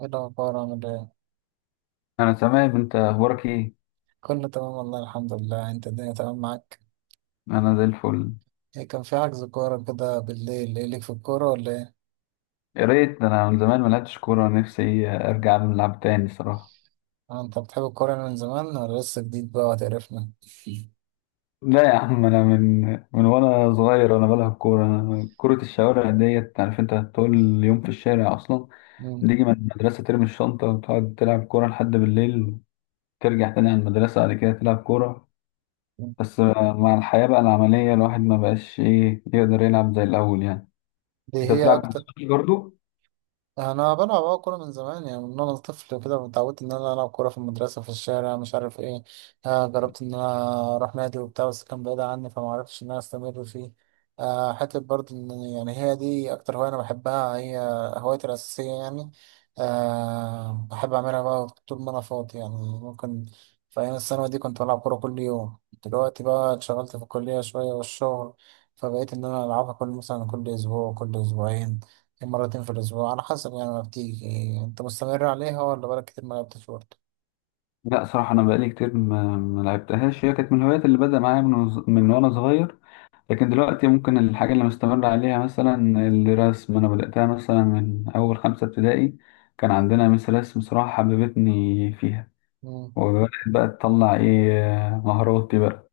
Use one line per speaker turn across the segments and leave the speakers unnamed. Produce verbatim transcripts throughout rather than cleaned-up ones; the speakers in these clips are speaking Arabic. ايه الأخبار، عامل ايه؟
انا تمام. انت اخبارك ايه؟
كله تمام والله، الحمد لله. انت الدنيا تمام معاك؟
انا زي الفل.
ايه كان في حجز كورة كده بالليل، ايه ليك في الكورة ولا ايه؟
يا ريت، ده انا من زمان ما لعبتش كوره. نفسي ارجع نلعب تاني صراحه.
اه، انت بتحب الكورة من زمان ولا لسه جديد بقى وهتقرفنا؟
لا يا عم، انا من من وانا صغير وانا بلعب كوره. أنا كره الشوارع ديت، عارف انت، طول اليوم في الشارع اصلا.
مم.
تيجي من المدرسه ترمي الشنطه وتقعد تلعب كوره لحد بالليل، ترجع تاني على المدرسه، بعد كده تلعب كوره. بس مع الحياه بقى العمليه، الواحد ما بقاش ايه يقدر يلعب زي الاول يعني.
دي
انت
هي
بتلعب
أكتر.
برضه؟
انا بلعب اه كوره من زمان، يعني من وانا طفل كده اتعودت ان انا العب كوره في المدرسه، في الشارع، مش عارف ايه. آه، جربت ان انا اروح نادي وبتاع، بس كان بعيد عني فما عرفتش ان انا استمر فيه. آه، حتى برضه ان يعني هي دي اكتر هوايه انا بحبها، هي هوايتي الاساسيه يعني. آه، بحب اعملها بقى طول ما انا فاضي يعني. ممكن في ايام الثانوي دي كنت بلعب كوره كل يوم. دلوقتي بقى اتشغلت في الكليه شويه والشغل، فبقيت ان انا العبها كل، مثلا كل اسبوع، كل اسبوعين، مرتين في الأسبوع، على حسب يعني ما بتيجي. أنت مستمر عليها ولا بقالك كتير ما لعبتش برضه؟
لا صراحة أنا بقالي كتير ما ما لعبتهاش. هي كانت من الهوايات اللي بدأ معايا من وز- من وأنا صغير. لكن دلوقتي ممكن الحاجة اللي مستمر عليها مثلا الرسم. أنا بدأتها مثلا من أول خمسة ابتدائي. كان عندنا مس رسم صراحة حببتني فيها،
مم.
وبدأت بقى تطلع إيه، مهاراتي بقى.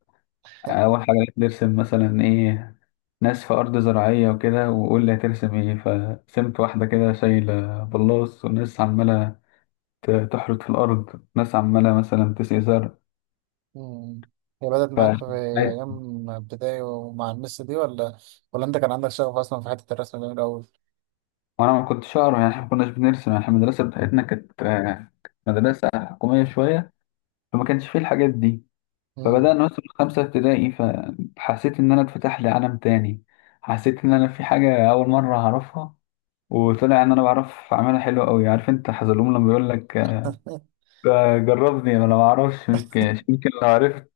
أول حاجة بقيت نرسم مثلا إيه؟ ناس في أرض زراعية وكده، وقول لي هترسم إيه، فرسمت واحدة كده شايلة بلاص وناس عمالة ت- تحرث في الأرض، ناس عمالة مثلا تسقي زرع.
مم. هي بدأت
ف
معاك في أيام ابتدائي ومع المس دي، ولا ولا أنت كان عندك شغف أصلا في حتة الرسم ده من الأول؟
وانا ما كنتش اقرا يعني، احنا ما كناش بنرسم يعني. احنا المدرسه بتاعتنا كانت آه، مدرسه حكوميه شويه، فما كانش فيه الحاجات دي. فبدانا
مم.
نوصل خمسه ابتدائي، فحسيت ان انا اتفتح لي عالم تاني. حسيت ان انا في حاجه اول مره هعرفها، وطلع ان انا بعرف اعملها حلوه قوي. عارف انت حزلوم لما بيقول لك: آه، جربني، انا ما اعرفش، يمكن يمكن لو عرفت،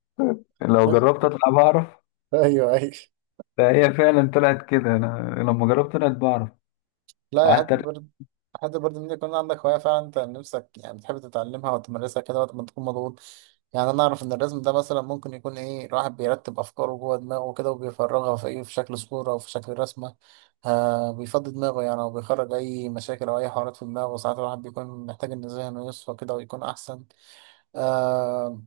لو جربت اطلع بعرف.
أيوه أيوه.
فهي فعلا طلعت كده، انا لما جربت طلعت بعرف
لا يا
وقعدت.
حتة برد، حتى برضه ان يكون عندك هواية فعلا انت نفسك، يعني بتحب تتعلمها وتمارسها كده وقت ما تكون مضغوط. يعني انا اعرف ان الرسم ده مثلا ممكن يكون ايه، الواحد بيرتب افكاره جوه دماغه كده وبيفرغها في ايه، في شكل صورة او في شكل رسمة. آه، بيفضي دماغه يعني، او بيخرج اي مشاكل او اي حوارات في دماغه. ساعات الواحد بيكون محتاج ان ذهنه يصفى كده ويكون احسن. آه،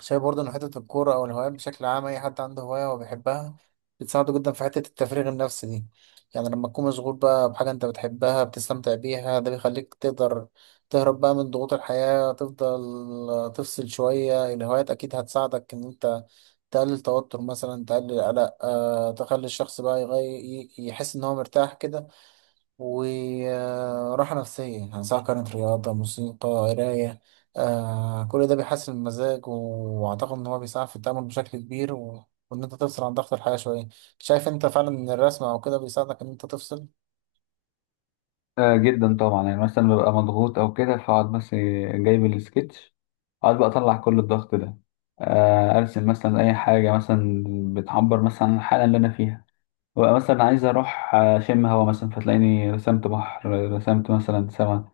شايف برضه إن حتة الكورة أو الهوايات بشكل عام، أي حد عنده هواية هو بيحبها بتساعده جدا في حتة التفريغ النفسي دي. يعني لما تكون مشغول بقى بحاجة أنت بتحبها بتستمتع بيها، ده بيخليك تقدر تهرب بقى من ضغوط الحياة، تفضل تفصل شوية. الهوايات أكيد هتساعدك إن أنت تقلل توتر مثلا، تقلل قلق، أه تخلي الشخص بقى يغير، يحس إن هو مرتاح كده وراحة نفسية، يعني سواء كانت رياضة، موسيقى، قراية. آه، كل ده بيحسن المزاج، وأعتقد إن هو بيساعد في التأمل بشكل كبير، و... وإن أنت تفصل عن ضغط الحياة شوية. شايف أنت فعلا إن الرسم أو كده بيساعدك إن أنت تفصل؟
آه جدا طبعا، يعني مثلا ببقى مضغوط او كده فاقعد بس جايب السكتش، اقعد بقى اطلع كل الضغط ده. آه ارسم مثلا اي حاجه مثلا بتعبر مثلا عن الحاله اللي انا فيها. ببقى مثلا عايز اروح اشم هوا مثلا، فتلاقيني رسمت بحر، رسمت مثلا سما.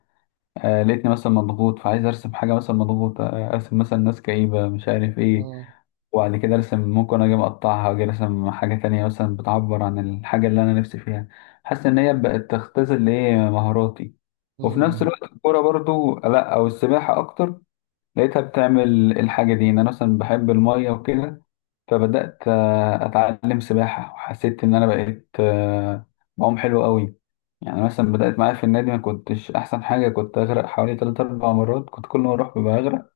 آه لقيتني مثلا مضغوط فعايز ارسم حاجه مثلا مضغوط، آه ارسم مثلا ناس كئيبه مش عارف ايه.
مم.
وبعد كده ارسم، ممكن اجي مقطعها، اجي ارسم حاجة تانية مثلا بتعبر عن الحاجة اللي انا نفسي فيها. حاسس ان هي بقت تختزل لي مهاراتي. وفي نفس
مم.
الوقت الكورة برضو، لا او السباحة اكتر، لقيتها بتعمل الحاجة دي. ان انا مثلا بحب المية وكده، فبدأت آه، اتعلم سباحة، وحسيت ان انا بقيت آه، بعوم حلو قوي. يعني مثلا بدأت معايا في النادي ما كنتش احسن حاجة، كنت اغرق حوالي ثلاثة أربعة مرات، كنت كل ما اروح ببقى اغرق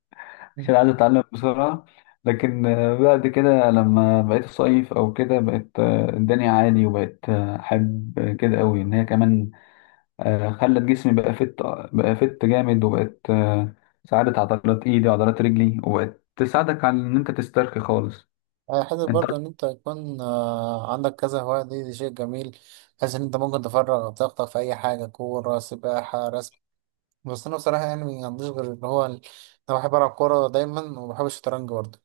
مم.
عشان عايز اتعلم بسرعة. لكن آه، بعد كده لما بقيت صيف او كده بقت آه، الدنيا عادي، وبقت آه، احب كده قوي ان هي كمان آه، خلت جسمي بقى فت بقى فت جامد، وبقت آه، ساعدت عضلات ايدي وعضلات رجلي، وبقت تساعدك على ان انت تسترخي خالص
آه، حتى
انت.
برضه إن أنت يكون آه عندك كذا هواية، دي, دي شيء جميل، بحيث إن أنت ممكن تفرغ طاقتك في أي حاجة، كورة، سباحة، رسم. بس أنا بصراحة يعني ما عنديش غير اللي هو ال-، أنا بحب ألعب كورة دايما وبحب الشطرنج برضه.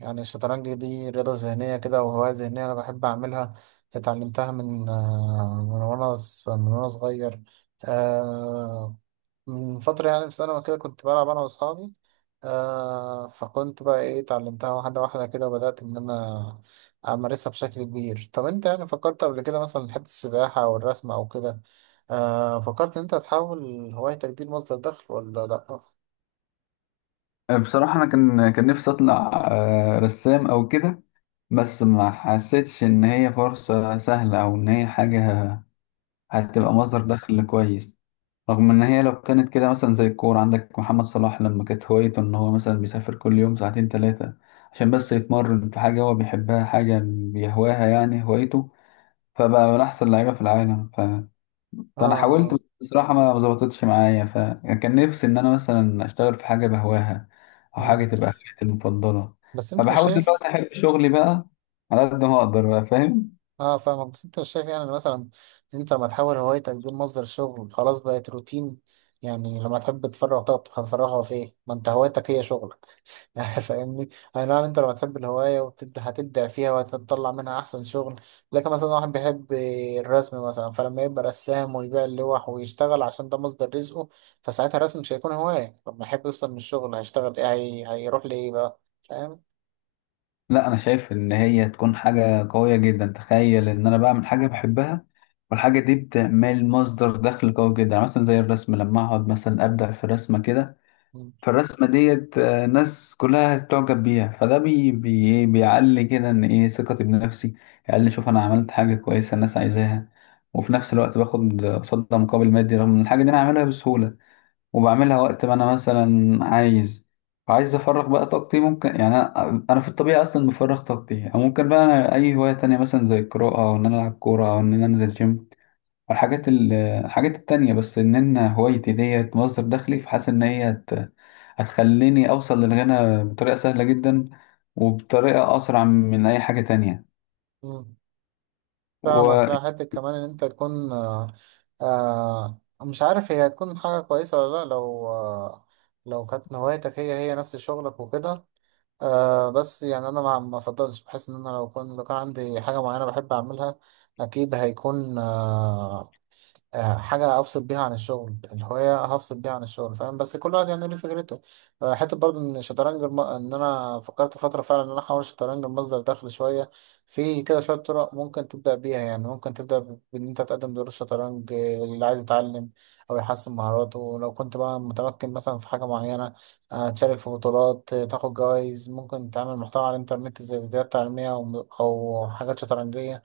يعني الشطرنج دي رياضة ذهنية كده وهواية ذهنية أنا بحب أعملها. اتعلمتها من آه، من وأنا ص- من وأنا صغير. آه، من فترة يعني في ثانوي كده كنت بلعب أنا وأصحابي. آه، فكنت بقى إيه اتعلمتها واحدة واحدة كده، وبدأت إن أنا أمارسها بشكل كبير. طب أنت يعني فكرت قبل كده مثلا في حتة السباحة أو الرسم أو كده؟ آه، فكرت إن أنت تحول هوايتك دي لمصدر دخل ولا لأ؟ آه
آه، بصراحة انا كان كان نفسي اطلع آه، رسام او كده. بس ما حسيتش ان هي فرصة سهلة، او ان هي حاجة هتبقى مصدر دخل كويس. رغم ان هي لو كانت كده، مثلا زي الكورة عندك محمد صلاح، لما كانت هوايته ان هو مثلا بيسافر كل يوم ساعتين ثلاثة عشان بس يتمرن في حاجة هو بيحبها، حاجة بيهواها يعني هوايته، فبقى من احسن لعيبة في العالم ف... فانا حاولت،
آه.
بس بصراحة ما ما ظبطتش معايا. فكان نفسي ان انا مثلا اشتغل في حاجة بهواها، او
مم.
حاجة تبقى هوايتي المفضلة،
بس انت مش
فبحاول
شايف.
دلوقتي احب شغلي بقى على قد ما اقدر بقى، فاهم؟
اه فاهمك، بس انت مش شايف يعني إن مثلا انت لما تحول هوايتك دي لمصدر شغل، خلاص بقت روتين. يعني لما تحب تفرغ طاقتك، هتفرغها في ايه؟ ما انت هوايتك هي شغلك يعني فاهمني؟ اي نعم، انت لما تحب الهواية وتبدأ هتبدع فيها وهتطلع منها احسن شغل. لكن مثلا واحد بيحب الرسم مثلا، فلما يبقى رسام ويبيع اللوح ويشتغل عشان ده مصدر رزقه، فساعتها الرسم مش هيكون هواية. لما يحب يفصل من الشغل هيشتغل ايه، هي... هيروح لإيه بقى؟ فاهم؟
لا انا شايف ان هي تكون حاجه قويه جدا. تخيل ان انا بعمل حاجه بحبها والحاجه دي بتعمل مصدر دخل قوي جدا، يعني مثلا زي الرسم لما اقعد مثلا ابدع في رسمه كده، فالرسمه ديت آه، ناس كلها تعجب بيها، فده بي بي إيه، بيعلي كده ان ايه ثقتي بنفسي. يعلي، شوف انا عملت حاجه كويسه الناس عايزاها، وفي نفس الوقت باخد قصادها مقابل مادي رغم ان الحاجه دي انا عاملها بسهوله، وبعملها وقت ما انا مثلا عايز عايز افرغ بقى طاقتي. ممكن يعني انا أنا في الطبيعه اصلا بفرغ طاقتي، او ممكن بقى أنا اي هوايه تانية مثلا زي القراءه، او ان انا العب كوره، او ان انا انزل جيم، والحاجات ال- الحاجات التانية. بس ان انا هوايتي ديت مصدر دخلي، فحاسس ان هي هت- هتخليني اوصل للغنى بطريقه سهله جدا، وبطريقه اسرع من اي حاجه تانية.
مم. فاهمك.
وفي
لا حتى كمان ان انت تكون آه، آه مش عارف هي هتكون حاجة كويسة ولا لا لو آه، لو كانت هوايتك هي هي نفس شغلك وكده. آه بس يعني انا ما ما افضلش، بحس ان انا لو كنت، لو كان عندي حاجة معينة بحب اعملها اكيد هيكون آه آه، حاجة أفصل بيها عن الشغل، الهواية هفصل بيها عن الشغل، فاهم؟ بس كل واحد يعني ليه فكرته. آه، حتى برضه إن الشطرنج الم... إن أنا فكرت فترة فعلا إن أنا أحول الشطرنج لمصدر دخل شوية. في كده شوية طرق ممكن تبدأ بيها، يعني ممكن تبدأ ب- بإن أنت تقدم دروس شطرنج آه، اللي عايز يتعلم أو يحسن مهاراته لو كنت بقى متمكن مثلا في حاجة معينة. آه، تشارك في بطولات، آه، تاخد جوائز. ممكن تعمل محتوى على الإنترنت زي فيديوهات تعليمية أو أو حاجات شطرنجية.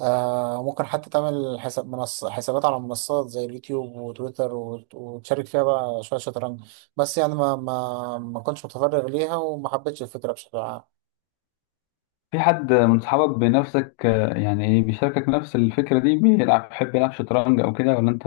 آه، ممكن حتى تعمل حساب منصة، حسابات على منصات زي اليوتيوب وتويتر وت- وتشارك فيها بقى شوية شطرنج. بس يعني ما ما ما كنتش متفرغ ليها وما حبيتش الفكرة بشكل عام.
حد من صحابك بنفسك آه، يعني إيه، بيشاركك نفس الفكره دي، بيلعب بيحب يلعب شطرنج او كده، ولا انت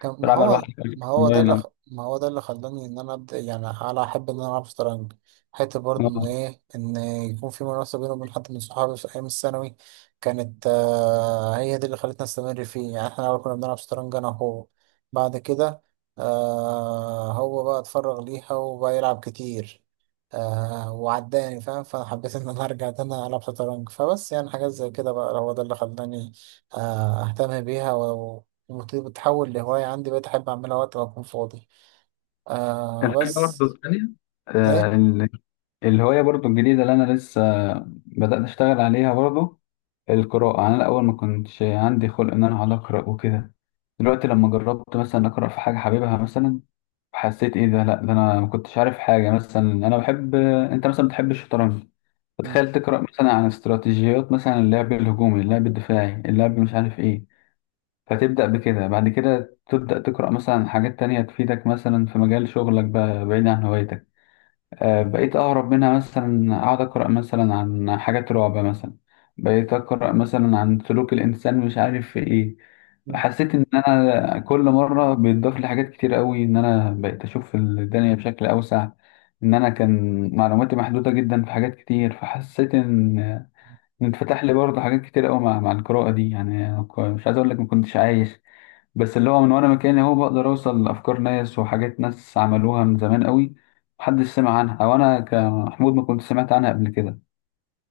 كان ما
تلعبها
هو،
لوحدك
ما هو ده اللي
اونلاين أو-
خ...، ما هو ده اللي خلاني ان انا ابدا، يعني على احب ان انا العب شطرنج حته برضه ان
آه.
ايه، ان يكون في منافسه بيني وبين حد من صحابي في ايام الثانوي. كانت آه هي دي اللي خلتنا نستمر فيه. يعني احنا الاول كنا بنلعب شطرنج انا وهو، بعد كده آه هو بقى اتفرغ ليها وبقى يلعب كتير، آه وعداني، فاهم، فانا حبيت ان انا ارجع تاني العب شطرنج. فبس يعني حاجات زي كده بقى هو ده اللي خلاني آه اهتم بيها. المفروض بتتحول لهواية عندي، بقيت أحب أعملها وقت ما أكون فاضي. آه
الحاجة
بس.
برضه التانية،
إيه؟
آه، ال- الهواية برضه الجديدة اللي أنا لسه بدأت أشتغل عليها برضه، القراءة. يعني أنا الأول ما كنتش عندي خلق إن أنا أقعد أقرأ وكده. دلوقتي لما جربت مثلا أقرأ في حاجة حاببها مثلا، حسيت إيه ده، لأ ده أنا ما كنتش عارف حاجة مثلا. أنا بحب أنت مثلا بتحب الشطرنج،
مم.
فتخيل تقرأ مثلا عن استراتيجيات مثلا اللعب الهجومي، اللعب الدفاعي، اللعب مش عارف إيه. فتبدأ بكده، بعد كده تبدأ تقرأ مثلا حاجات تانية تفيدك مثلا في مجال شغلك، بقى بعيد عن هوايتك. آه، بقيت أهرب منها مثلا، أقعد أقرأ مثلا عن حاجات رعب مثلا، بقيت أقرأ مثلا عن سلوك الإنسان مش عارف في إيه.
مم.
حسيت إن أنا كل مرة بيتضاف لي حاجات كتير قوي، إن أنا بقيت أشوف الدنيا بشكل أوسع. إن أنا كان معلوماتي محدودة جدا في حاجات كتير، فحسيت إن إن اتفتح لي برضه حاجات كتير قوي مع مع القراءة دي. يعني أنا ك- مش عايز أقول لك ما كنتش عايش، بس اللي هو من وانا مكاني هو بقدر اوصل لافكار ناس وحاجات ناس عملوها من زمان قوي محدش سمع عنها، او انا كمحمود ما كنت سمعت عنها قبل كده.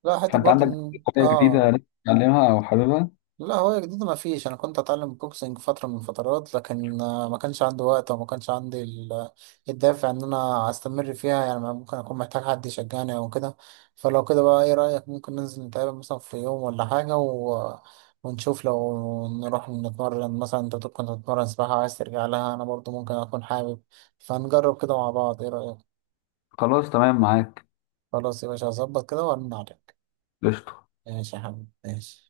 لا حتى
فانت
برضه
عندك
إن-،
حاجه جديده
آه
لسه بتتعلمها او حاببها؟
لا هو جديد، ما فيش. انا كنت اتعلم بوكسنج فتره من الفترات، لكن آه، ما كانش عندي وقت وما كانش عندي ال- الدافع ان انا استمر فيها. يعني ممكن اكون محتاج حد يشجعني او كده، فلو كده بقى ايه رايك، ممكن ننزل نتقابل مثلا في يوم ولا حاجه، و... ونشوف لو نروح نتمرن. مثلا انت كنت بتتمرن سباحه وعايز ترجع لها، انا برضو ممكن اكون حابب، فنجرب كده مع بعض. ايه رايك؟
خلاص، تمام معاك.
خلاص يا باشا، هظبط كده وارن عليك.
قشطه.
ماشي يا حبيبي، ماشي.